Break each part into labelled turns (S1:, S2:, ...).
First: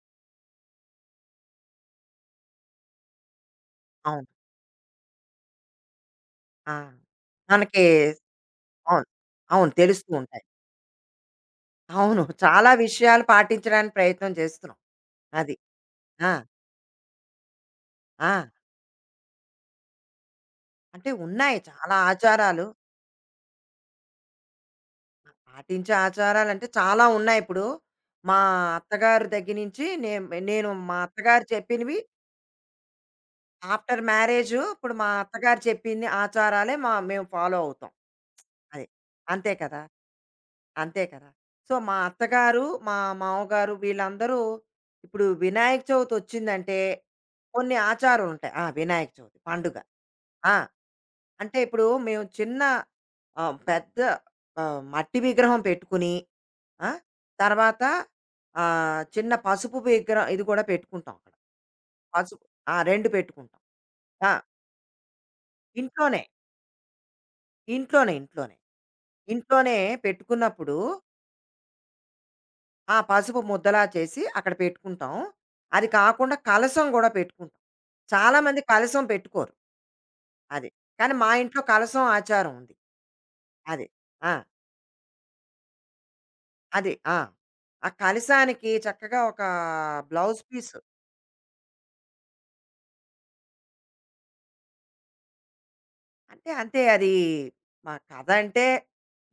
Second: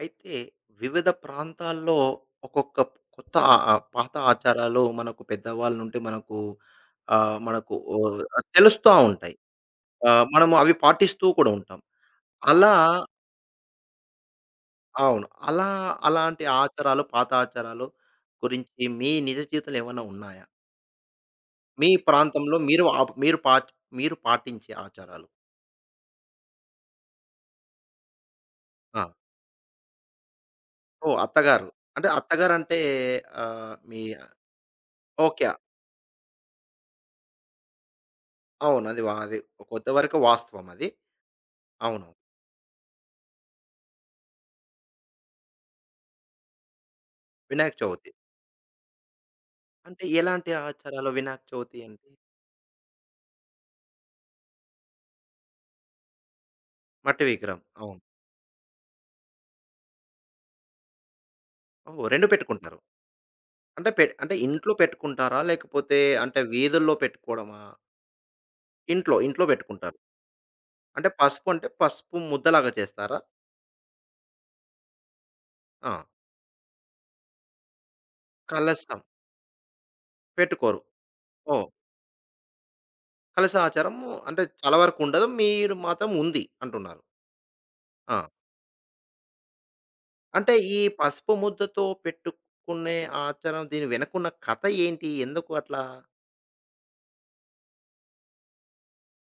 S1: అయితే వివిధ ప్రాంతాల్లో ఒక్కొక్క కొత్త ఆ పాత
S2: అవును.
S1: ఆచారాలు మనకు పెద్దవాళ్ళ నుండి మనకు
S2: ఆ!
S1: ఆ, మనకు
S2: మనకి
S1: ఓ, తెలుస్తూ
S2: అవును.
S1: ఉంటాయి.
S2: అవును.
S1: ఆ,
S2: తెలుస్తూ ఉంటాయి.
S1: మనము అవి పాటిస్తూ కూడా ఉంటాం.
S2: అవును. చాలా
S1: అలా
S2: విషయాలు పాటించడానికి ప్రయత్నం చేస్తున్నాం.
S1: అవును
S2: అది.
S1: అలా
S2: ఆ!
S1: అలాంటి ఆచారాలు పాత ఆచారాలు
S2: ఆ!
S1: గురించి మీ నిజ జీవితంలో ఏమైనా ఉన్నాయా?
S2: అంటే ఉన్నాయి
S1: మీ
S2: చాలా
S1: ప్రాంతంలో
S2: ఆచారాలు.
S1: మీరు మీరు పా మీరు పాటించే ఆచారాలు.
S2: పాటించే ఆచారాలంటే చాలా ఉన్నాయి ఇప్పుడు. మా
S1: ఆ,
S2: అత్తగారి దగ్గర నుంచి నేను మా
S1: ఓ
S2: అత్తగారు
S1: అత్తగారు,
S2: చెప్పినవి
S1: అంటే అత్తగారు అంటే ఆ, మీ
S2: ఆఫ్టర్ మ్యారేజు ఇప్పుడు మా
S1: ఓకే.
S2: అత్తగారు చెప్పిన ఆచారాలే మేము ఫాలో అవుతాం.
S1: అవును,
S2: అది.
S1: అది అది
S2: అంతే కదా!
S1: కొంతవరకు వాస్తవం అది.
S2: అంతే కదా! సో, మా
S1: అవును.
S2: అత్తగారు, మా మామగారు వీళ్ళందరూ ఇప్పుడు వినాయక చవితి వచ్చిందంటే
S1: వినాయక
S2: కొన్ని
S1: చవితి.
S2: ఆచారాలు ఉంటాయి. ఆ! వినాయక చవితి పండుగ.
S1: అంటే ఎలాంటి
S2: ఆ!
S1: ఆచారాలు వినాయక
S2: అంటే
S1: చవితి
S2: ఇప్పుడు
S1: అంటే?
S2: మేము పెద్ద మట్టి విగ్రహం పెట్టుకుని. ఆ!
S1: మట్టి విగ్రహం.
S2: తర్వాత
S1: అవును.
S2: చిన్న పసుపు విగ్రహం ఇది కూడా పెట్టుకుంటాం అక్కడ.
S1: ఓహ్! 2
S2: పసుపు. ఆ!
S1: పెట్టుకుంటారు.
S2: 2 పెట్టుకుంటాం.
S1: అంటే పె
S2: ఆ!
S1: అంటే ఇంట్లో పెట్టుకుంటారా? లేకపోతే
S2: ఇంట్లోనే.
S1: అంటే వీధుల్లో పెట్టుకోవడమా?
S2: ఇంట్లోనే, ఇంట్లోనే.
S1: ఇంట్లో
S2: ఇంట్లోనే
S1: పెట్టుకుంటారు.
S2: పెట్టుకున్నప్పుడు.
S1: అంటే పసుపు ముద్దలాగా
S2: ఆ!
S1: చేస్తారా?
S2: పసుపు ముద్దలా చేసి అక్కడ పెట్టుకుంటాం. అది
S1: ఆ!
S2: కాకుండా కలశం గూడా పెట్టుకుంటాం. చాలామంది
S1: కలసం
S2: కలశం పెట్టుకోరు. అది.
S1: పెట్టుకోరు.
S2: కానీ మా ఇంట్లో
S1: ఓహ్!
S2: కలశం ఆచారం ఉంది.
S1: కలశ
S2: అది.
S1: ఆచారము
S2: ఆ!
S1: అంటే చాలా వరకు ఉండదు. మీరు మాత్రం ఉంది
S2: అది.
S1: అంటున్నారు.
S2: ఆ! ఆ
S1: ఆ!
S2: కలశానికి చక్కగా ఒక బ్లౌజ్
S1: అంటే
S2: పీస్.
S1: ఈ పసుపు ముద్దతో పెట్టుకునే ఆచారం దీని వెనకున్న కథ ఏంటి? ఎందుకు అట్లా?
S2: అంటే, అంతే అది మా కథంటే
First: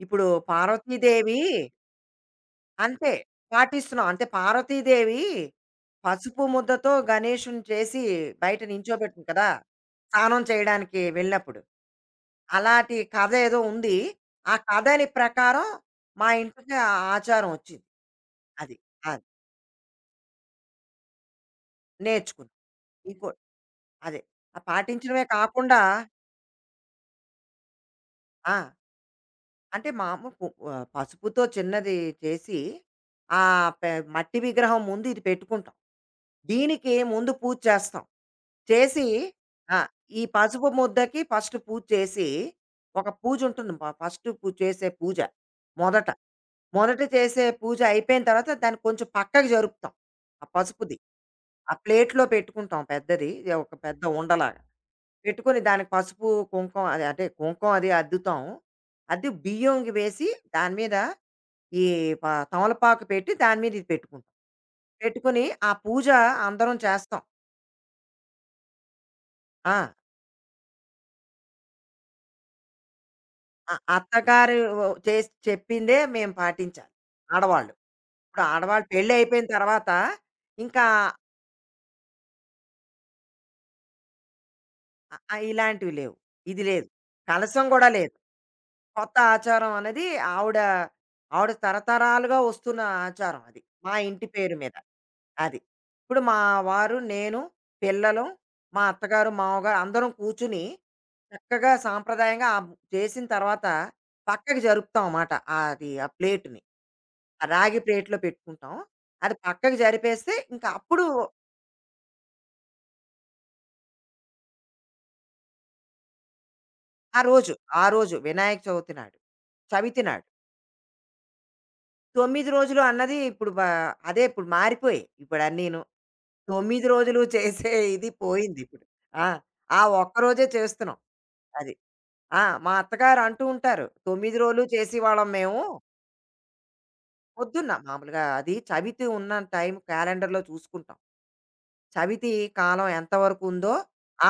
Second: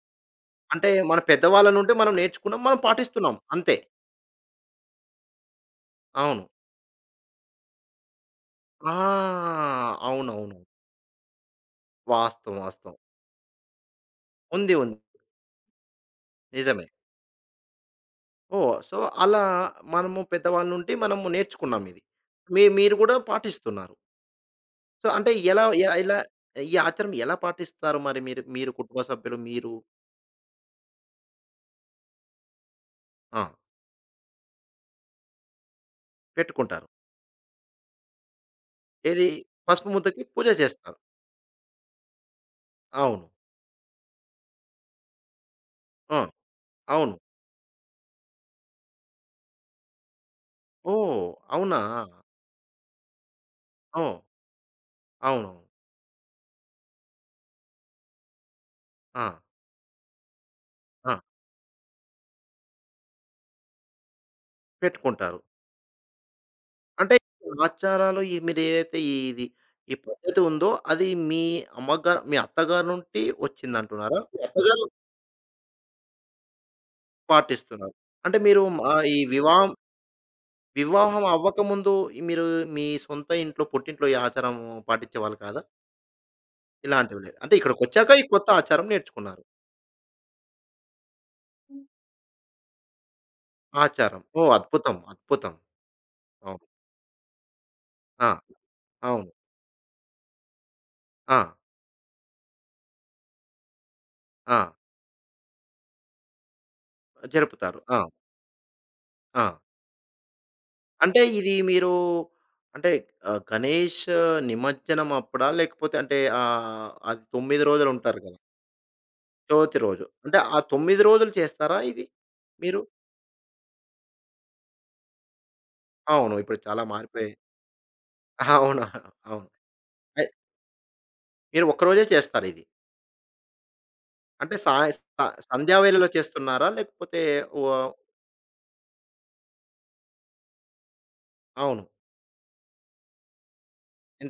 S2: ఇప్పుడు
S1: అంటే మన
S2: పార్వతీదేవి.
S1: పెద్దవాళ్ళ నుండి మనం నేర్చుకున్నాం. మనం
S2: అంతే.
S1: పాటిస్తున్నాం. అంతే.
S2: పాటిస్తున్నాం. అంటే పార్వతీదేవి
S1: అవును.
S2: పసుపు ముద్దతో గణేషుడిని చేసి బయట నించోబెడుతుంది
S1: ఆ!
S2: కదా! స్నానం
S1: అవునవును.
S2: చేయడానికి వెళ్ళినప్పుడు.
S1: వాస్తవం.
S2: అలాంటి
S1: వాస్తవం.
S2: కథ ఏదో ఉంది. ఆ
S1: ఉంది. ఉంది.
S2: కథని ప్రకారం మా ఇంటికి
S1: నిజమే.
S2: ఆ ఆచారం వచ్చింది.
S1: ఓహ్!
S2: అది.
S1: సో,
S2: అది.
S1: అలా మనము పెద్దవాళ్ళ నుండి మనము నేర్చుకున్నాం ఇది.
S2: నేర్చుకున్నాం.
S1: మీరు కూడా
S2: ఇంకో
S1: పాటిస్తున్నారు.
S2: అదే. ఆ
S1: సో,
S2: పాటించడమే
S1: అంటే
S2: కాకుండా.
S1: ఎలా ఈ ఆచారం ఎలా పాటిస్తారు మరి మీరు?
S2: ఆ!
S1: మీరు కుటుంబ సభ్యులు మీరు.
S2: అంటే మామూలు పసుపుతో చిన్నది చేసి
S1: ఆ!
S2: ఆ మట్టి విగ్రహం ముందు ఇది పెట్టుకుంటాం.
S1: పెట్టుకుంటారు.
S2: దీనికి ముందు పూజ చేస్తాం. చేసి.
S1: ఏది?
S2: ఆ!
S1: పసుపు
S2: ఈ
S1: ముద్దకి పూజ
S2: పసుపు
S1: చేస్తారు.
S2: ముద్దకి ఫస్ట్ పూజ చేసి ఒక
S1: అవును.
S2: పూజ ఉంటుంది. ఫస్ట్ పూజ చేసే పూజ మొదట.
S1: ఆ!
S2: మొదట
S1: అవును.
S2: చేసే పూజ అయిపోయిన తర్వాత దాన్ని కొంచెం పక్కకు జరుపుతాం. ఆ పసుపుది.
S1: ఓహ్!
S2: ఆ
S1: అవునా!
S2: ప్లేట్‌లో పెట్టుకుంటాం పెద్దది. ఇది ఒక పెద్ద
S1: ఓహ్!
S2: ఉండలాగా. పెట్టుకొని
S1: అవునవును.
S2: దానికి పసుపు, కుంకుమ అది అంటే కుంకుమ అది అద్దుతాం.
S1: ఆ!
S2: అద్ది బియ్యంకి వేసి దాని మీద
S1: ఆ!
S2: ఈ ప తమలపాకు పెట్టి దాని మీద ఇది పెట్టుకుంటాం.
S1: పెట్టుకుంటారు.
S2: పెట్టుకొని ఆ పూజ అందరం
S1: అంటే
S2: చేస్తాం.
S1: ఆచారాలు ఈ మీరేదైతే ఇది
S2: ఆ!
S1: ఈ పద్ధతి ఉందో, అది మీ అమ్మగా మీ అత్తగారి నుండి వచ్చిందంటున్నారా? మీ
S2: అత్తగారు
S1: అత్తగారు
S2: చేసి చెప్పిందే మేము పాటించాలి ఆడవాళ్ళు.
S1: పాటిస్తున్నారు. అంటే
S2: ఇప్పుడు
S1: మీరు
S2: ఆడవాళ్ళు
S1: ఆహ్,
S2: పెళ్లి
S1: ఈ
S2: అయిపోయిన
S1: వివాహం,
S2: తర్వాత ఇంకా
S1: వివాహం అవ్వకముందు ఈ మీరు మీ సొంత ఇంట్లో, పుట్టింట్లో ఈ ఆచారం
S2: ఆ!
S1: పాటించేవాళ్ళు కాదా?
S2: ఇలాంటివి లేవు. ఇది లేదు.
S1: ఇలాంటివి లేదు. అంటే
S2: కలశం గూడా లేదు.
S1: ఇక్కడికొచ్చాక ఈ కొత్త ఆచారం
S2: కొత్త
S1: నేర్చుకున్నారు.
S2: ఆచారం అనేది ఆవిడ, ఆవిడ తరతరాలుగా వస్తున్న ఆచారం అది. మా
S1: ఆచారం.
S2: ఇంటి
S1: ఓహ్!
S2: పేరు మీద.
S1: అద్భుతం. అద్భుతం.
S2: అది. ఇప్పుడు మా
S1: అవును.
S2: వారు, నేను, పిల్లలు,
S1: ఆ!
S2: మా అత్తగారు,
S1: అవును.
S2: మామగారు అందరం కూర్చుని
S1: ఆ!
S2: చక్కగా సాంప్రదాయంగా చేసిన తర్వాత
S1: ఆ!
S2: పక్కకి జరుపుతాం మాట. అది ఆ ప్లేట్‌ని. ఆ
S1: జరుపుతారు.
S2: రాగి
S1: ఆ!
S2: ప్లేట్‌లో పెట్టుకుంటాం. అది
S1: ఆ!
S2: పక్కకి జరిపేస్తే ఇంకా అప్పుడు
S1: అంటే ఇది మీరు అంటే ఆహ్, గణేష్ నిమజ్జనం అప్పుడా? లేకపోతే అంటే ఆహ్,
S2: ఆ
S1: అది
S2: రోజు,
S1: 9
S2: ఆ
S1: రోజులు
S2: రోజు
S1: ఉంటారు కదా!
S2: వినాయక చవితి నాడు.
S1: చవితి
S2: చవితి
S1: రోజు.
S2: నాడు.
S1: అంటే ఆ 9 రోజులు చేస్తారా ఇది
S2: 9
S1: మీరు?
S2: రోజులు అన్నది ఇప్పుడు బా అదే ఇప్పుడు మారిపోయాయి ఇప్పుడు అన్నీను.
S1: అవును. ఇప్పుడు చాలా
S2: 9 రోజులు
S1: మారిపోయాయి.
S2: చేసే ఇది పోయింది
S1: అవును.
S2: ఇప్పుడు. ఆ!
S1: అవును.
S2: ఆ ఒక్క
S1: అయ్
S2: రోజే చేస్తున్నాం.
S1: మీరు
S2: అది.
S1: ఒక్కరోజే
S2: ఆ!
S1: చేస్తారు ఇది.
S2: మా అత్తగారు అంటూ ఉంటారు. 9
S1: అంటే
S2: రోజులు
S1: సాయ స
S2: చేసేవాళ్ళం మేము.
S1: సంధ్యావేళలో చేస్తున్నారా? లేకపోతే వ
S2: పొద్దున్న మామూలుగా అది చవితి ఉన్న టైం క్యాలెండర్‌లో చూసుకుంటాం.
S1: అవును.
S2: చవితి కాలం ఎంతవరకు ఉందో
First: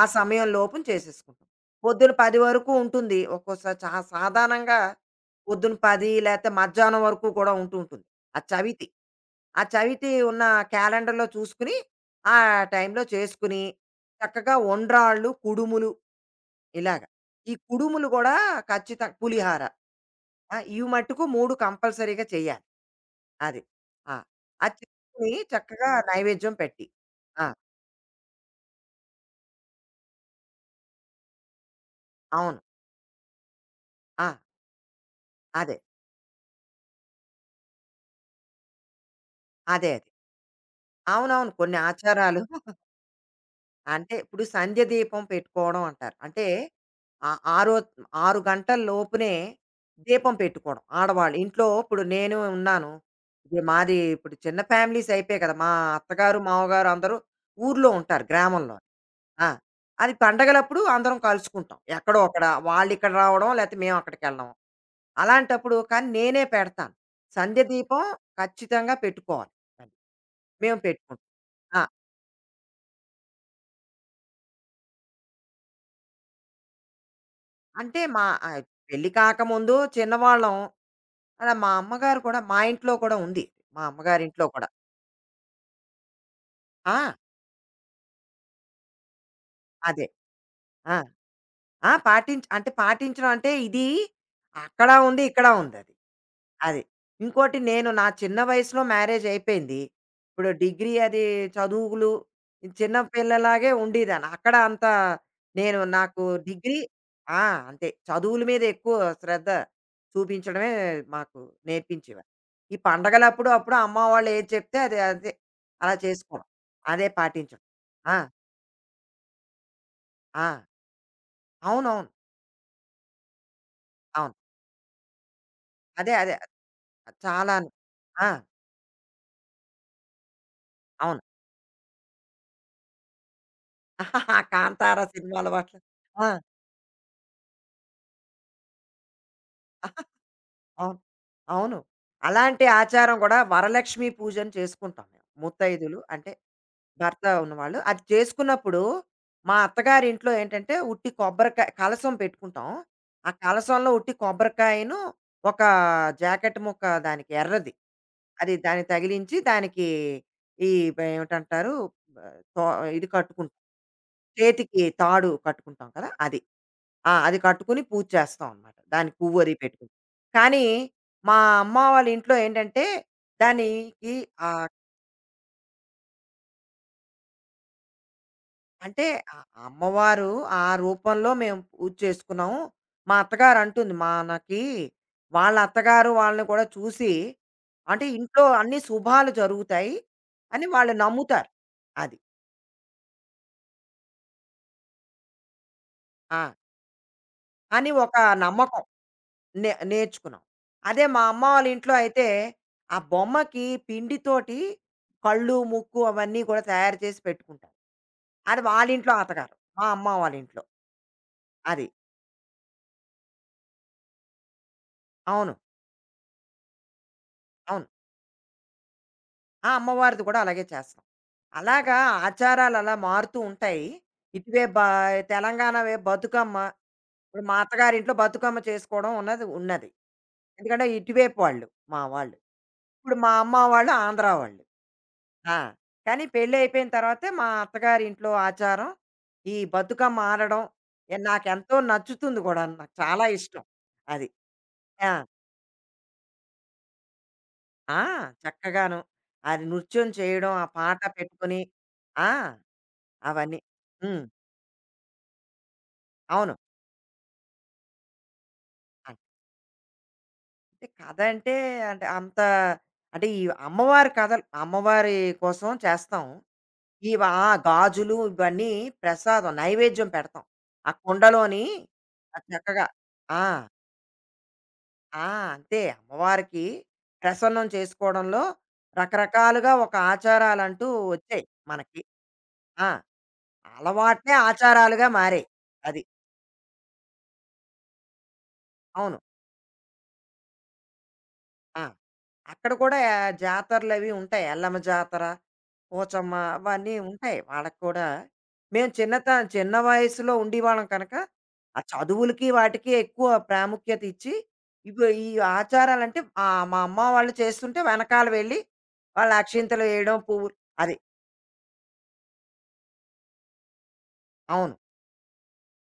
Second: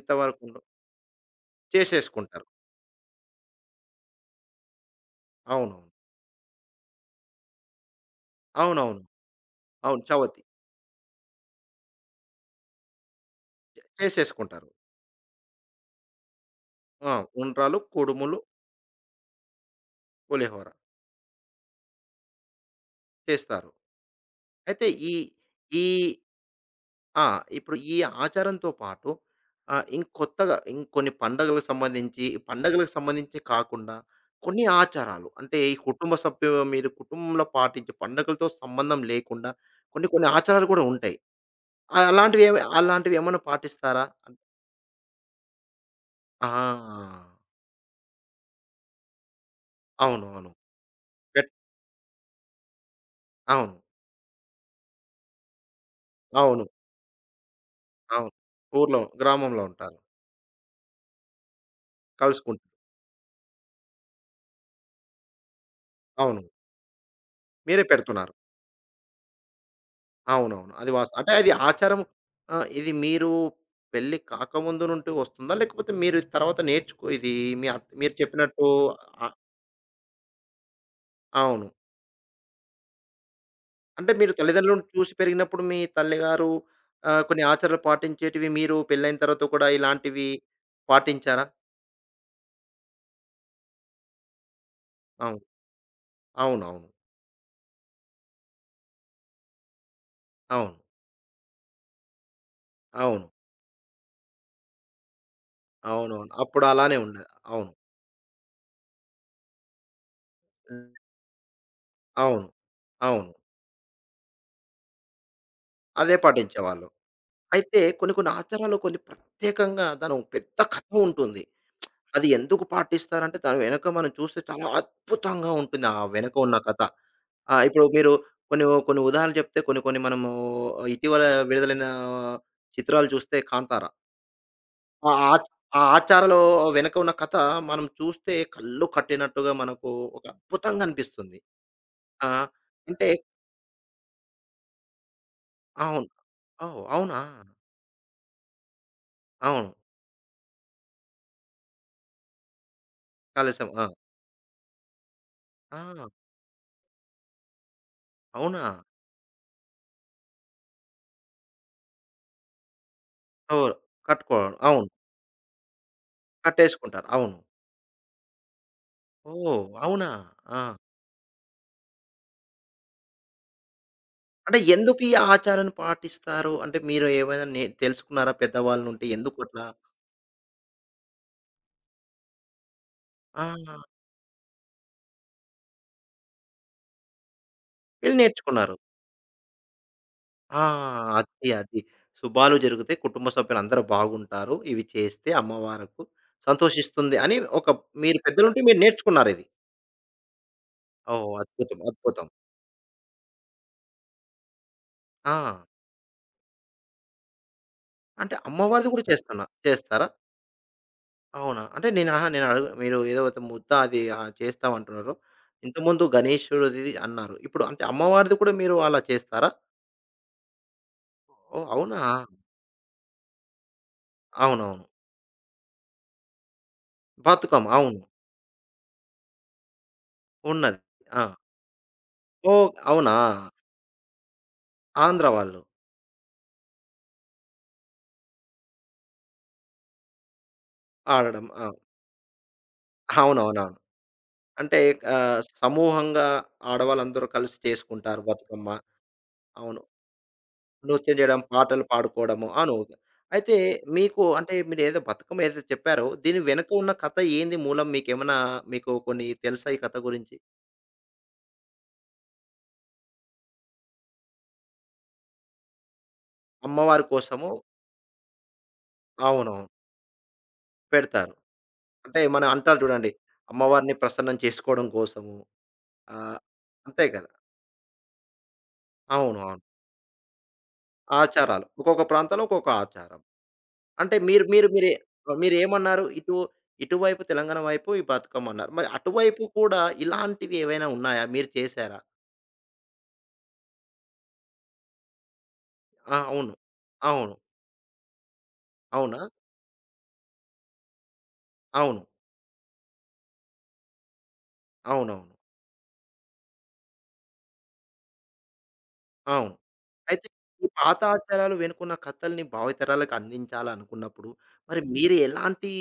S2: ఆ సమయం లోపున చేసేసుకుంటాం. పొద్దున 10
S1: చేసేసుకుంటారు.
S2: వరకు ఉంటుంది. ఒక్కోసారి సాధారణంగా పొద్దున
S1: అవునవును.
S2: 10 లేతే మధ్యాహ్నం వరకు కూడా ఉంటూ ఉంటుంది. ఆ చవితి.
S1: అవునవును. అవును.
S2: ఆ
S1: అవును.
S2: చవితి
S1: చవతి.
S2: ఉన్న క్యాలెండర్‌లో చూసుకుని, ఆ టైంలో చేసుకుని, చక్కగా
S1: చేసేసుకుంటారు.
S2: ఉండ్రాళ్ళు, కుడుములు ఇలాగ.
S1: ఆ!
S2: ఈ
S1: ఉండ్రాలు,
S2: కుడుములు గూడా
S1: కుడుములు,
S2: ఖచ్చితంగా పులిహార. ఆ!
S1: పులిహోర
S2: ఇవి మట్టుకు 3 కంపల్సరీగా చేయాలి. అది.
S1: చేస్తారు.
S2: ఆ! అది
S1: అయితే ఈ
S2: చేసుకొని
S1: ఈ
S2: చక్కగా నైవేద్యం పెట్టి.
S1: ఆ!
S2: ఆ!
S1: ఇప్పుడు ఈ ఆచారంతో పాటు ఆహ్, ఇంకొత్తగా ఇంకొన్ని
S2: అవును.
S1: పండగలకు సంబంధించి కాకుండా
S2: ఆ!
S1: కొన్ని ఆచారాలు అంటే ఈ
S2: అదే.
S1: కుటుంబ సభ్యులు మీరు కుటుంబంలో పాటించే పండగలతో సంబంధం లేకుండా
S2: అదే అదే.
S1: కొన్ని కొన్ని ఆచారాలు కూడా ఉంటాయి.
S2: అవునవును. కొన్ని
S1: ఆహ్,
S2: ఆచారాలు.
S1: అలాంటివి ఏమన్నా పాటిస్తారా?
S2: అంటే ఇప్పుడు సంధ్య దీపం పెట్టుకోవడం అంటారు. అంటే
S1: ఆ!
S2: ఆహ్, ఆరో 6 గంటల లోపునే
S1: అవును.
S2: దీపం
S1: అవును.
S2: పెట్టుకోవడం. ఆడవాళ్ళు
S1: పెట్
S2: ఇంట్లో ఇప్పుడు నేను ఉన్నాను. ఇది
S1: అవును.
S2: మాది ఇప్పుడు చిన్న ఫ్యామిలీస్ అయిపోయాయి కదా! మా అత్తగారు,
S1: అవును.
S2: మామగారు అందరూ ఊర్లో ఉంటారు
S1: అవును.
S2: గ్రామంలో.
S1: ఊర్లో
S2: ఆ!
S1: గ్రామంలో ఉంటారు.
S2: అది పండగలప్పుడు అందరం కలుసుకుంటాం. ఎక్కడో అక్కడ
S1: కలుసుకుంటారు.
S2: వాళ్ళు ఇక్కడ రావడం లేకపోతే మేము అక్కడికెళ్ళడం. అలాంటప్పుడు కానీ
S1: అవును.
S2: నేనే పెడతాను. సంధ్య
S1: మీరే
S2: దీపం
S1: పెడుతున్నారు.
S2: ఖచ్చితంగా పెట్టుకోవాలి. అది.
S1: అవునవును.
S2: మేము
S1: అది వాస్తవం.
S2: పెట్టుకుంటాం.
S1: అంటే అది
S2: ఆ!
S1: ఆచారం. ఆహ్, ఇది మీరు పెళ్లి కాకముందు నుండి వస్తుందా? లేకపోతే మీరు తర్వాత నేర్చుకో ఇది మీ అత్
S2: అంటే
S1: మీరు
S2: మా
S1: చెప్పినట్టు
S2: పెళ్లి
S1: అ
S2: కాకముందు చిన్నవాళ్ళం. అలా
S1: అవును.
S2: మా అమ్మగారు కూడా మా ఇంట్లో కూడా ఉంది. మా
S1: అంటే మీరు
S2: అమ్మగారింట్లో కూడా.
S1: తల్లిదండ్రులను చూసి పెరిగినప్పుడు మీ తల్లిగారు
S2: ఆ!
S1: ఆహ్, కొన్ని ఆచారాలు పాటించేటివి మీరు పెళ్లైన తర్వాత కూడా
S2: అదే.
S1: ఇలాంటివి
S2: ఆ!
S1: పాటించారా?
S2: ఆ! అంటే పాటించడం అంటే ఇది అక్కడ ఉంది,
S1: అవును.
S2: ఇక్కడ ఉందది. అది. అది
S1: అవునవును.
S2: ఇంకోటి నేను నా చిన్న వయసులో మ్యారేజ్ అయిపోయింది. ఇప్పుడు
S1: అవును.
S2: డిగ్రీ అది చదువులు చిన్న
S1: అవును.
S2: పిల్లలాగే ఉండేదాన్ని. అక్కడ అంత నేను నాకు
S1: అవునవును. అప్పుడు
S2: డిగ్రీ.
S1: అలానే ఉండేది.
S2: ఆ!
S1: అవును.
S2: అంతే. చదువుల మీద ఎక్కువ శ్రద్ధ చూపించడమే మాకు నేర్పించేవారు.
S1: అవును.
S2: ఈ
S1: అవును.
S2: పండగలప్పుడు అప్పుడు అమ్మ వాళ్ళు ఏది చెప్తే అది అదే అలా
S1: అదే
S2: చేసుకోవడం.
S1: పాటించేవాళ్ళు.
S2: అదే పాటించడం.
S1: అయితే కొన్ని
S2: ఆ!
S1: కొన్ని ఆచారాలు కొన్ని ప్రత్యేకంగా దాని ఒక
S2: ఆ!
S1: పెద్ద కథ ఉంటుంది.
S2: అవునవును.
S1: అది ఎందుకు పాటిస్తారంటే దాని వెనక మనం
S2: అవును.
S1: చూస్తే చాలా అద్భుతంగా ఉంటుంది. ఆ
S2: అదే. అదే.
S1: వెనక ఉన్న కథ. ఆ!
S2: చాలాను.
S1: ఇప్పుడు మీరు
S2: ఆ!
S1: కొన్ని, కొన్ని ఉదాహరణలు చెప్తే కొన్ని, కొన్ని మనము
S2: అవును.
S1: ఇటీవల విడుదలైన చిత్రాలు చూస్తే 'కాంతార.'
S2: కాంతార
S1: ఆ
S2: సినిమాల
S1: ఆచ్ ఆ
S2: వాటిలో ఆ!
S1: 'ఆచార'లో వెనక ఉన్న కథ మనం చూస్తే కళ్ళు కట్టినట్టుగా మనకు ఒక అద్భుతంగా
S2: అవును.
S1: అనిపిస్తుంది.
S2: అవును.
S1: ఆ!
S2: అలాంటి
S1: అంటే
S2: ఆచారం గూడా వరలక్ష్మి పూజని చేసుకుంటాం మేము. ముత్తైదులు
S1: అవును.
S2: అంటే,
S1: ఓహ్! అవునా?
S2: భర్త ఉన్నవాళ్ళు. అది చేసుకున్నప్పుడు, మా
S1: అవును.
S2: అత్తగారింట్లో ఏంటంటే, ఉట్టి కొబ్బరికాయ కలశం పెట్టుకుంటాం. ఆ
S1: కలశం. ఆ!
S2: కలశంలో ఉట్టి కొబ్బరికాయను, ఒక
S1: ఆ!
S2: జాకెట్ ముక్క దానికి ఎర్రది. అది
S1: అవునా?
S2: దానికి తగిలించి, దానికి ఈ ఏమిటంటారు, బ తో ఇది కట్టుకుంటాం.
S1: ఓహ్! కట్టుకోవడం.
S2: చేతికి
S1: అవును.
S2: తాడు కట్టుకుంటాం కదా! అది.
S1: కట్టేసుకుంటారు.
S2: ఆ!
S1: అవును.
S2: అది కట్టుకుని పూజ చేస్తాం అనమాట. దానికి పువ్వు అది
S1: ఓహ్!
S2: పెట్టుకుని.
S1: అవునా? ఆ!
S2: కానీ మా అమ్మ వాళ్ళ ఇంట్లో ఏంటంటే దానికి
S1: అంటే
S2: ఆహ్,
S1: ఎందుకు ఈ ఆచారాన్ని పాటిస్తారు? అంటే మీరు ఏమైనా నే తెలుసుకున్నారా పెద్దవాళ్ళ
S2: అంటే
S1: నుండి ఎందుకట్లా?
S2: అమ్మవారు ఆ రూపంలో మేము పూజ చేసుకున్నాం. మా
S1: ఆ!
S2: అత్తగారు అంటుంది మనకి వాళ్ళ అత్తగారు వాళ్ళని కూడా చూసి అంటే
S1: వెళ్లి
S2: ఇంట్లో
S1: నేర్చుకున్నారు.
S2: అన్ని శుభాలు జరుగుతాయి
S1: ఆ!
S2: అని వాళ్ళు
S1: అది,
S2: నమ్ముతారు.
S1: అది.
S2: అది.
S1: శుభాలు జరిగితే కుటుంబ సభ్యులందరూ బాగుంటారు. ఇవి చేస్తే అమ్మవారుకు
S2: ఆ!
S1: సంతోషిస్తుంది అని ఒక
S2: అని ఒక
S1: మీరు పెద్దల నుండి మీరు
S2: నమ్మకం.
S1: నేర్చుకున్నారిది.
S2: నేర్చుకున్నాం. అదే మా
S1: ఓహ్!
S2: అమ్మ వాళ్ళ
S1: అద్భుతం,
S2: ఇంట్లో
S1: అద్భుతం.
S2: అయితే, ఆ బొమ్మకి పిండితోటి
S1: ఆ!
S2: కళ్ళు, ముక్కు అవన్నీ కూడా తయారు చేసి పెట్టుకుంటారు.
S1: అంటే
S2: అది
S1: అమ్మవారిది కూడా
S2: వాళ్ళింట్లో అతకారం. మా
S1: చేస్తారా?
S2: అమ్మ వాళ్ళింట్లో.
S1: అవునా? అంటే
S2: అది.
S1: నేను అహా! నేను అడుగు మీరు ఏదో ఒక ముద్ద అది ఆహ్, చేస్తామంటున్నారు.
S2: అవును.
S1: ఇంతకుముందు గణేశుడిది అన్నారు. ఇప్పుడు అంటే
S2: అవును.
S1: అమ్మవారిది కూడా మీరు అలా చేస్తారా?
S2: ఆ! అమ్మవారిది కూడా అలాగే చేస్తాం.
S1: ఓహ్!
S2: అలాగా
S1: అవునా?
S2: ఆచారాలు అలా మారుతూ ఉంటాయి. ఇటువైపు
S1: అవునవును.
S2: బా తెలంగాణ వైపు బతుకమ్మ. ఇప్పుడు మా
S1: బతుకమ్మ. అవును.
S2: అత్తగారింట్లో బతుకమ్మ చేసుకోవడం ఉన్నది ఉన్నది.
S1: ఉన్నది.
S2: ఎందుకంటే
S1: ఆ!
S2: ఇటువైపు వాళ్ళు మా వాళ్ళు.
S1: ఓహ్!
S2: ఇప్పుడు
S1: అవునా?
S2: మా అమ్మ వాళ్ళు ఆంధ్రా వాళ్ళు.
S1: ఆంధ్ర
S2: ఆ!
S1: వాళ్ళు.
S2: కానీ పెళ్ళయిపోయిన తర్వాతే మా అత్తగారింట్లో ఆచారం, ఈ బతుకమ్మ ఆడడం
S1: ఆడడం. ఆ!
S2: నాకెంతో నచ్చుతుంది గూడాను. నాకు చాలా ఇష్టం.
S1: అవునవునవును.
S2: అది.
S1: అంటే
S2: ఆ!
S1: ఆహ్, సమూహంగా ఆడవాళ్ళందరూ కలిసి
S2: ఆ!
S1: చేసుకుంటారు బతుకమ్మ.
S2: చక్కగాను. అది
S1: అవును.
S2: నృత్యం చేయడం, ఆ పాట
S1: నృత్యం చేయడం,
S2: పెట్టుకొని.
S1: పాటలు
S2: ఆ!
S1: పాడుకోవడము. అవును. అయితే
S2: అవన్నీ. హ్మ్.
S1: మీకు అంటే మీరేదో బతుకమ్మ ఏదైతే చెప్పారో దీని
S2: అవును.
S1: వెనుక ఉన్న కథ ఏంది మూలం? మీకేమన్నా మీకు కొన్ని తెలుసా ఈ కథ గురించి?
S2: అంటే కథ అంటే, అంటే అంత అంటే ఈ అమ్మవారి కథలు అమ్మవారి కోసం చేస్తాం.
S1: అమ్మవారి
S2: ఆ!
S1: కోసము.
S2: గాజులు ఇవన్నీ ప్రసాదం,
S1: అవునవును.
S2: నైవేద్యం పెడతాం. ఆ
S1: పెడతారు.
S2: కుండలోని
S1: అంటే
S2: ఆ
S1: మనం అంటారు
S2: చక్కగా.
S1: చూడండి.
S2: ఆ!
S1: అమ్మవారిని ప్రసన్నం చేసుకోవడం
S2: ఆ!
S1: కోసము.
S2: అంతే.
S1: ఆ!
S2: అమ్మవారికి
S1: అంతే కదా!
S2: ప్రసన్నం చేసుకోవడంలో
S1: అవును. అవును.
S2: రకరకాలుగా ఒక ఆచారాలంటూ వచ్చాయి
S1: ఆచారాలు.
S2: మనకి.
S1: ఒక్కొక్క ప్రాంతంలో ఒక్కొక్క
S2: ఆ!
S1: ఆచారం. అంటే
S2: అలవాట్లే
S1: మీరు మీరు మీరే
S2: ఆచారాలుగా మారాయి. అది.
S1: మీరేమన్నారు? ఇటు ఇటువైపు తెలంగాణ వైపు ఈ బతుకమ్మన్నారు. మరి
S2: అవును.
S1: అటువైపు కూడా ఇలాంటివి ఏవైనా ఉన్నాయా? మీరు
S2: ఆ!
S1: చేశారా?
S2: అక్కడ కూడా జాతరలవి ఉంటాయి. ఎల్లమ్మ జాతర,
S1: ఆ!
S2: పోచమ్మ
S1: అవును.
S2: అవన్నీ
S1: అవును.
S2: ఉంటాయి వాళ్ళకి కూడా. మేము
S1: అవునా?
S2: చిన్నత చిన్న వయసులో ఉండేవాళ్ళం కనుక, ఆ
S1: అవును.
S2: చదువులకి వాటికి ఎక్కువ ప్రాముఖ్యత ఇచ్చి, ఇగో ఈ
S1: అవునవును.
S2: ఆచారాలంటే మా అమ్మ వాళ్ళు చేస్తుంటే వెనకాల వెళ్ళి, వాళ్ళు
S1: అవును.
S2: అక్షింతలు వేయడం,
S1: అయితే
S2: పువ్వులు
S1: ఈ
S2: అది.
S1: పాత ఆచారాలు వెనుకున్న కథల్ని భావితరాలకు అందించాలనుకున్నప్పుడు,
S2: అవును.
S1: మరి మీరు ఎలాంటి,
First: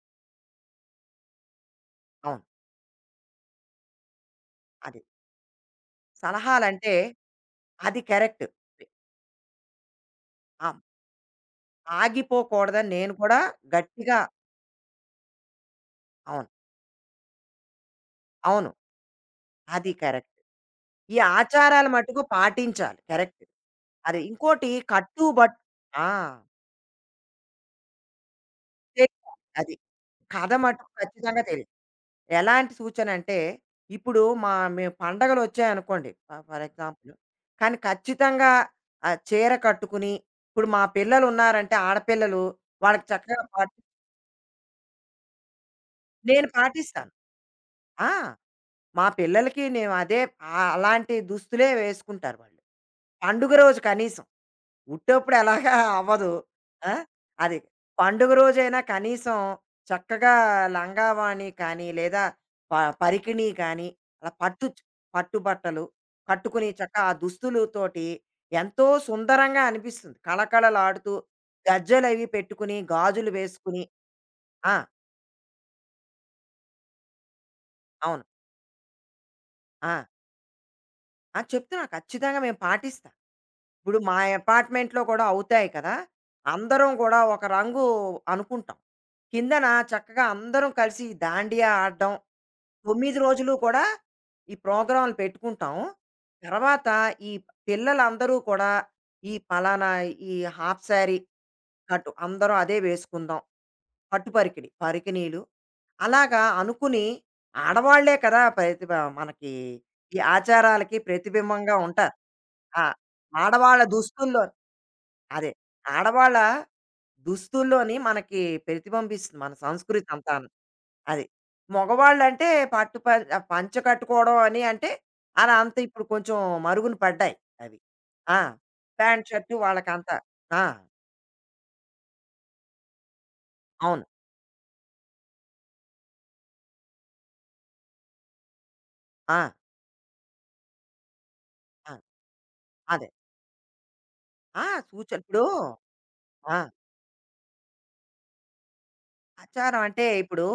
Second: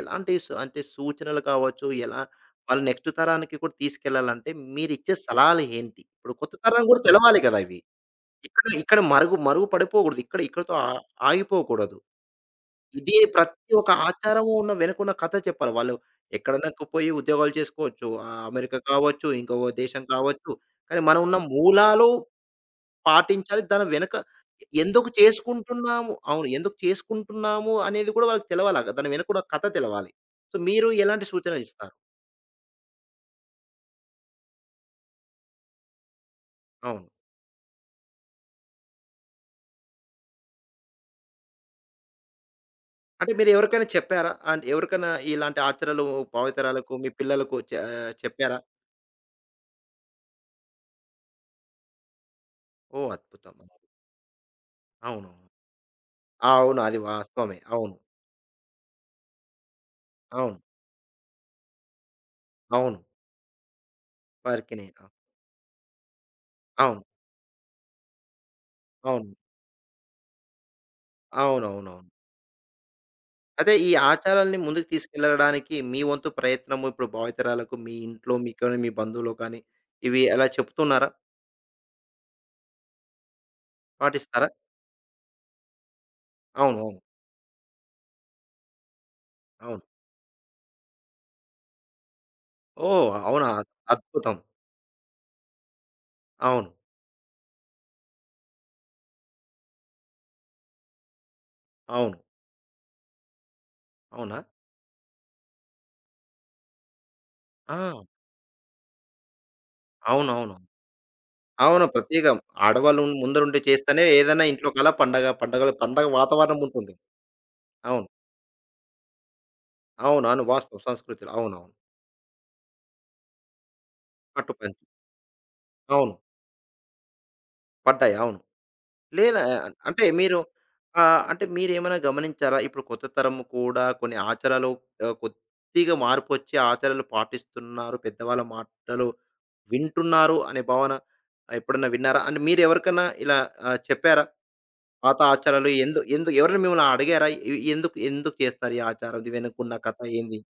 S1: ఎలాంటి సు అంటే సూచనలు కావచ్చు, ఎలా
S2: అవును.
S1: వాళ్ళు నెక్స్ట్ తరానికి కూడా తీసుకెళ్ళాలంటే
S2: అది.
S1: మీరిచ్చే సలహాలు ఏంటి? ఇప్పుడు కొత్త తరం
S2: సలహాలంటే
S1: కూడా తెలవాలి కదా ఇవి.
S2: అది కరెక్ట్.
S1: ఇక్కడ, ఇక్కడ మరుగు మరుగు పడిపోకూడదు. ఇక్కడ
S2: ఆ!
S1: ఇక్కడితో ఆ ఆగిపోకూడదు.
S2: ఆగిపోకూడదని నేను
S1: ఇది
S2: కూడా
S1: ప్రతి ఒక్క
S2: గట్టిగా.
S1: ఆచారము ఉన్న వెనుకున్న కథ చెప్పాలి. వాళ్ళు
S2: అవును.
S1: ఎక్కడనకు పోయి ఉద్యోగాలు చేసుకోవచ్చు. ఆహ్,
S2: అవును.
S1: అమెరికా కావచ్చు, ఇంకో
S2: అది
S1: దేశం
S2: కరెక్ట్.
S1: కావచ్చు. కానీ
S2: ఈ
S1: మనం ఉన్న
S2: ఆచారాలు
S1: మూలాలు
S2: మట్టుకు పాటించాలి. కరెక్ట్.
S1: పాటించాలి. దాని వెనక
S2: అది. ఇంకోటి
S1: ఎందుకు
S2: కట్టుబట్ ఆ!
S1: చేసుకుంటున్నాము అవును. ఎందుకు చేసుకుంటున్నాము అనేది కూడా వాళ్ళకి తెలవాలి. ఆహ్, దాని వెనక
S2: తెలీదు.
S1: కూడా కథ
S2: అది.
S1: తెలవాలి.
S2: కథ
S1: సో, మీరు
S2: మటుకు
S1: ఎలాంటి
S2: ఖచ్చితంగా
S1: సూచనలు
S2: తెలీదు.
S1: ఇస్తారు?
S2: ఎలాంటి సూచనంటే, ఇప్పుడు మేము పండగలొచ్చాయనుకోండి ఫర్
S1: అవును.
S2: ఎగ్జాంపుల్. కానీ ఖచ్చితంగా చీర కట్టుకుని ఇప్పుడు మా పిల్లలున్నారంటే ఆడపిల్లలు వాళ్ళకి
S1: అంటే
S2: చక్కగా
S1: మీరు ఎవరికైనా చెప్పారా? అండ్ ఎవరికైనా ఇలాంటి ఆచరణలు
S2: నేను
S1: భావితరాలకు మీ
S2: పాటిస్తాను.
S1: పిల్లలకు
S2: ఆ!
S1: చెప్పారా?
S2: మా పిల్లలకి నేను అదే అలాంటి దుస్తులే వేసుకుంటారు వాళ్ళు.
S1: ఓహ్!
S2: పండుగ
S1: అద్భుతం.
S2: రోజు కనీసం. ఉట్టేప్పుడు
S1: అవునవును.
S2: ఎలాగా అవ్వదు.
S1: అవును.
S2: ఆ!
S1: అది వాస్తవమే.
S2: అది.
S1: అవును.
S2: పండుగ రోజైనా కనీసం చక్కగా
S1: అవును.
S2: లంగావాణి కానీ, లేదా ప
S1: అవును.
S2: పరికిణి కానీ, అలా పట్టు
S1: వర్కిని.
S2: పట్టు బట్టలు కట్టుకుని చక్క
S1: అవును.
S2: ఆ దుస్తులుతోటి ఎంతో
S1: అవును.
S2: సుందరంగా అనిపిస్తుంది. కళకళలాడుతూ
S1: అవునవునవును.
S2: గజ్జెలవి పెట్టుకుని, గాజులు
S1: అదే
S2: వేసుకుని.
S1: ఈ ఆచారాల్ని
S2: ఆ!
S1: ముందుకు తీసుకెళ్లడానికి మీ వంతు ప్రయత్నము ఇప్పుడు భావితరాలకు మీ
S2: అవును.
S1: ఇంట్లో మీకు కానీ, మీ బంధువులు కానీ
S2: ఆ!
S1: ఇవి ఎలా చెప్తున్నారా?
S2: ఆ! చెప్తున్నా ఖచ్చితంగా మేము పాటిస్తాం. ఇప్పుడు మా
S1: పాటిస్తారా?
S2: అపార్ట్మెంట్‌లో కూడా అవుతాయి కదా!
S1: అవును.
S2: అందరం
S1: అవును.
S2: కూడా ఒక రంగు అనుకుంటాం. కిందన
S1: అవును.
S2: చక్కగా అందరం కలిసి ఈ దాండియా ఆడడం.
S1: ఓహ్!
S2: 9
S1: అవునా?
S2: రోజులు కూడా
S1: అద్భుతం.
S2: ఈ ప్రోగ్రామ్‌లు పెట్టుకుంటాం.
S1: అవును.
S2: తర్వాత ఈ పిల్లలందరూ కూడా ఈ పలానా ఈ హాఫ్ శారీ కట్టు
S1: అవును.
S2: అందరం అదే వేసుకుందాం. పట్టు
S1: అవునా?
S2: పరికిణి, పరికిణీలు అలాగా అనుకుని
S1: ఆ!
S2: ఆడవాళ్లే కదా! ప్రతిభ మనకి ఈ
S1: అవునవును. అవును.
S2: ఆచారాలకి ప్రతిబింబంగా
S1: అవును
S2: ఉంటారు.
S1: ప్రత్యేకం.
S2: ఆ!
S1: ఆడవాళ్ళు ముందరుండి
S2: ఆడవాళ్ళ
S1: చేస్తేనే
S2: దుస్తుల్లో
S1: ఏదైనా ఇంట్లో కల పండగ,
S2: అదే.
S1: పండగలు పండగ
S2: ఆడవాళ్ళ
S1: వాతావరణం ఉంటుంది.
S2: దుస్తుల్లోని
S1: అవును.
S2: మనకి ప్రతిబింబిస్తుంది మన సంస్కృతి
S1: అవునవును.
S2: అంతాను.
S1: వాస్తవం
S2: అది.
S1: సంస్కృతిలో. అవునవును.
S2: మగవాళ్ళంటే పట్టు ప పంచ కట్టుకోవడం
S1: పట్టు
S2: అని
S1: పంచ.
S2: అంటే, అలా అంత ఇప్పుడు
S1: అవును.
S2: కొంచెం మరుగున పడ్డాయి అవి.
S1: పడ్డాయి. అవును.
S2: ఆ! ప్యాంట్,
S1: లేదా
S2: షర్టు
S1: అంటే
S2: వాళ్ళకంతా.
S1: మీరు
S2: ఆ!
S1: ఆహ్, అంటే మీరేమైనా గమనించారా? ఇప్పుడు కొత్త తరం కూడా
S2: అవును.
S1: కొన్ని ఆచారాలు ఆహ్, కొద్దిగా మార్పొచ్చి ఆచారాలు పాటిస్తున్నారు. పెద్దవాళ్ళ మాటలు
S2: ఆ!
S1: వింటున్నారు అనే భావన ఎప్పుడన్నా
S2: ఆ!
S1: విన్నారా? అండ్ మీరెవరికన్నా
S2: అదే.
S1: ఇలా ఆహ్, చెప్పారా?
S2: ఆ! సూచన
S1: పాత
S2: ఇప్పుడు.
S1: ఆచారాలు ఎందు ఎందు
S2: ఆ!
S1: ఎవరైనా మిమ్మల్ని అడిగారా? ఇవి ఎందుకు ఎందుకు చేస్తారు ఈ ఆచారం? దీని వెనుకున్న
S2: ఆచారం
S1: కథ
S2: అంటే
S1: ఏంది?
S2: ఇప్పుడు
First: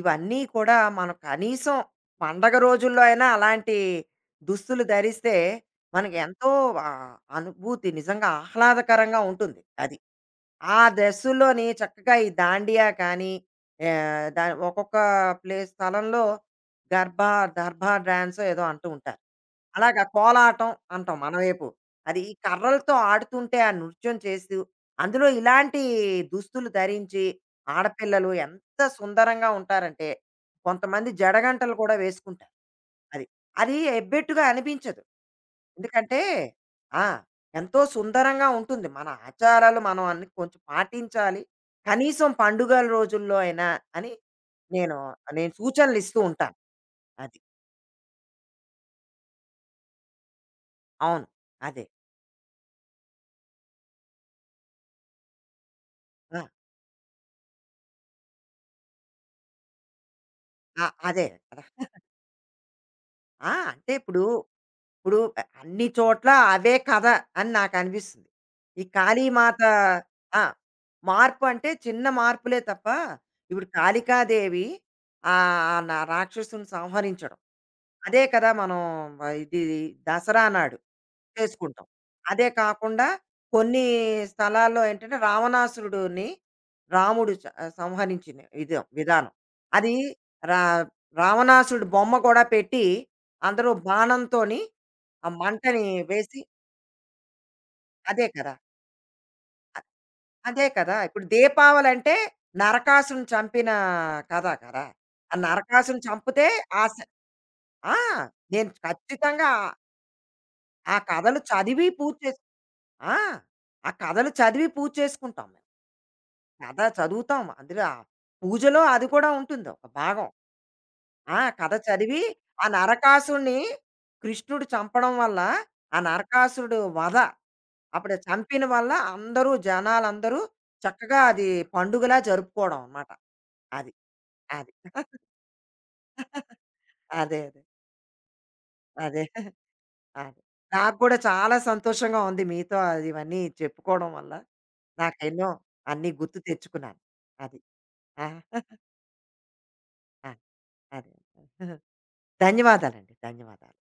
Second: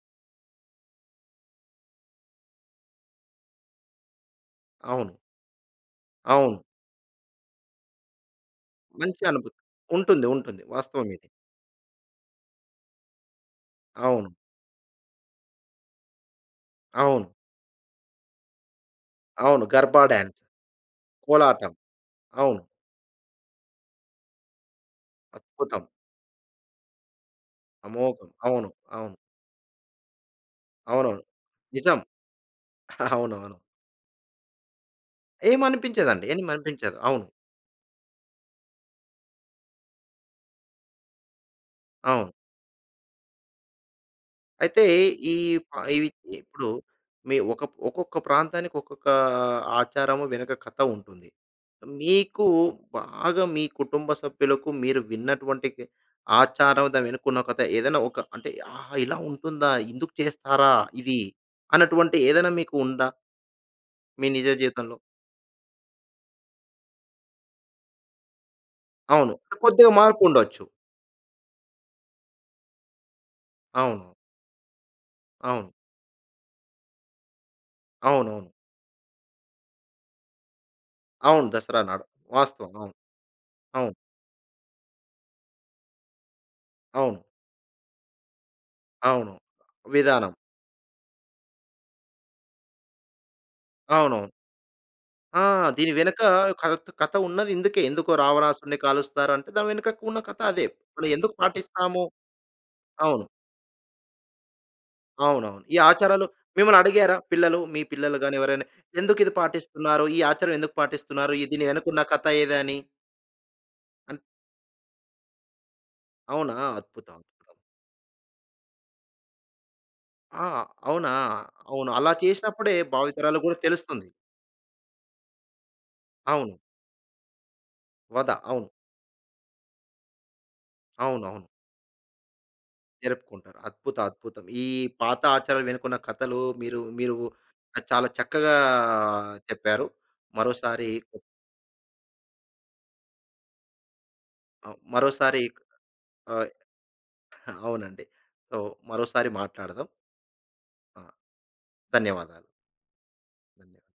S2: ఇవన్నీ కూడా మనం కనీసం పండగ రోజుల్లో అయినా అలాంటి దుస్తులు
S1: అవును.
S2: ధరిస్తే మనకి ఎంతో
S1: అవును.
S2: ఆ, అనుభూతి నిజంగా ఆహ్లాదకరంగా
S1: మంచి అనుభూతి.
S2: ఉంటుంది అది.
S1: ఉంటుంది. ఉంటుంది.
S2: ఆ
S1: వాస్తవం ఇది.
S2: డ్రెస్సుల్లోని చక్కగా ఈ దాండియా కానీ, ఏ,
S1: అవును.
S2: దా ఒక్కొక్క ప్లేస్ స్థలంలో
S1: అవును.
S2: గర్భా దర్భా డ్యాన్స్ ఏదో అంటూ ఉంటారు.
S1: అవును. గర్భా
S2: అలాగా
S1: డాన్స్,
S2: కోలాటం అంటాం మనవైపు.
S1: కోలాటం.
S2: అది ఈ
S1: అవును.
S2: కర్రలతో ఆడుతుంటే ఆ నృత్యం చేస్తూ, అందులో ఇలాంటి
S1: అద్భుతం.
S2: దుస్తులు ధరించి
S1: అమోఘం.
S2: ఆడపిల్లలు
S1: అవును.
S2: ఎంత
S1: అవును.
S2: సుందరంగా ఉంటారంటే, కొంతమంది
S1: అవునవును.
S2: జడగంటలు కూడా
S1: నిజం.
S2: వేసుకుంటారు. అది.
S1: అవునవును.
S2: అది ఎబ్బెట్టుగా అనిపించదు. ఎందుకంటే.
S1: ఏమనిపించదండి. ఏమనిపించదు.
S2: ఆ!
S1: అవును.
S2: ఎంతో సుందరంగా ఉంటుంది. మన ఆచారాలు మనం అన్ని కొంచెం పాటించాలి. కనీసం
S1: అవును.
S2: పండుగల రోజుల్లో అయినా అని
S1: అయితే
S2: నేను,
S1: ఈ
S2: నేను
S1: ప ఇవి
S2: సూచనలిస్తూ ఉంటాను.
S1: ఇప్పుడు మీ
S2: అది.
S1: ఒక ఒక్కొక్క ప్రాంతానికి ఒక్కొక్క ఆచారము వెనక కథ
S2: అవును.
S1: ఉంటుంది.
S2: అదే.
S1: మీకు బాగా మీ కుటుంబ సభ్యులకు మీరు విన్నటువంటి
S2: ఆ!
S1: ఆచారం దాని వెనుకున్న కథ ఏదైనా ఒక అంటే ఆహా! ఇలా ఉంటుందా? ఇందుకు చేస్తారా
S2: ఆ!
S1: ఇది?
S2: అదే కదా!
S1: అన్నటువంటి ఏదైనా మీకు ఉందా?
S2: ఆ! అంటే ఇప్పుడు,
S1: మీ నిజ జీవితంలో?
S2: ఇప్పుడు అన్ని చోట్ల అవే కథ అని నాకనిపిస్తుంది. ఈ
S1: అవును.
S2: కాళీమాత.
S1: కొద్దిగా మార్పు
S2: ఆ!
S1: ఉండొచ్చు.
S2: మార్పు అంటే చిన్న మార్పులే తప్ప, ఇప్పుడు
S1: అవును.
S2: కాళికాదేవి
S1: అవును.
S2: నా రాక్షసుడిని సంహరించడం. అదే
S1: అవునవును.
S2: కదా మనం. ఆ, ఇది దసరా నాడు.
S1: అవును. దసరా
S2: చేసుకుంటాం.
S1: నాడు.
S2: అదే
S1: వాస్తవం. అవును.
S2: కాకుండా కొన్ని
S1: అవును.
S2: స్థలాల్లో ఏంటంటే రావణాసురుడుని
S1: అవును.
S2: రాముడు చ సంహరించిన విధం విధానం.
S1: అవును.
S2: అది
S1: విధానం.
S2: రా రావణాసురుడు బొమ్మ కూడా పెట్టి అందరూ
S1: అవునవును.
S2: బాణంతోని ఆ
S1: ఆ!
S2: మంటని
S1: దీని వెనక
S2: వేసి.
S1: కథ ఉన్నది ఇందుకే. ఎందుకో
S2: అదే కదా!
S1: రావణాసుడిని కాలుస్తారంటే దాని వెనుక ఉన్న కథ అదే.
S2: అదే కదా!
S1: మనం
S2: ఇప్పుడు
S1: ఎందుకు పాటిస్తాము?
S2: దీపావళంటే
S1: అవును.
S2: నరకాసురుడిని చంపిన కథ కదా! ఆ
S1: అవునవును. ఈ
S2: నరకాసురుడిని
S1: ఆచారాలు
S2: చంపితే
S1: మిమ్మల్ని
S2: ఆ స
S1: అడిగారా పిల్లలు? మీ
S2: ఆ!
S1: పిల్లలు గాని ఎవరైనా
S2: నేను
S1: ఎందుకు ఇది
S2: ఖచ్చితంగా
S1: పాటిస్తున్నారు? ఈ ఆచారం ఎందుకు
S2: ఆ ఆ
S1: పాటిస్తున్నారు?
S2: కథలు
S1: ఇది దీని
S2: చదివి
S1: వెనకున్న
S2: పూజ
S1: కథ
S2: చేసు
S1: ఏదని?
S2: ఆ! ఆ
S1: అన్
S2: కథలు చదివి పూజ చేసుకుంటాం.
S1: అవునా?
S2: కథ
S1: అద్భుతం.
S2: చదువుతాం.
S1: అద్భుతం.
S2: అందులో ఆ పూజలో అది కూడా ఉంటుంది ఒక భాగం.
S1: ఆ! అవునా?
S2: ఆ! కథ
S1: అవును. అలా
S2: చదివి ఆ
S1: చేసినప్పుడే భావితరాలు కూడా
S2: నరకాసురుడిని
S1: తెలుస్తుంది.
S2: కృష్ణుడు చంపడం వల్ల, ఆ
S1: అవును.
S2: నరకాసురుడు వధ అప్పుడు
S1: వధ.
S2: చంపిన
S1: అవును.
S2: వల్ల అందరూ జనాలందరూ చక్కగా
S1: అవునవును.
S2: అది పండుగలా జరుపుకోవడం అనమాట.
S1: జరుపుకుంటారు.
S2: అది.
S1: అద్భుత అద్భుతం. ఈ
S2: అది.
S1: పాత ఆచారాలు వెనుకున్న కథలు మీరు మీరు
S2: అదే. అదే.
S1: చాలా చక్కగా
S2: అదే.
S1: చెప్పారు.
S2: అదే.
S1: మరోసారి
S2: నాకు కూడా చాలా సంతోషంగా ఉంది మీతో అది ఇవన్నీ చెప్పుకోవడం వల్ల.
S1: ఆహ్, మరోసారి
S2: నాకెన్నో అన్నీ గుర్తు
S1: ఆహ్,
S2: తెచ్చుకున్నాను. అది.
S1: అవునండి.
S2: ఆ!
S1: సో, మరోసారి మాట్లాడదాం.
S2: ఆ!
S1: ఆ!
S2: అదే.
S1: ధన్యవాదాలు.
S2: ధన్యవాదాలండి. ధన్యవాదాలు.
S1: ధన్యవాదాలు.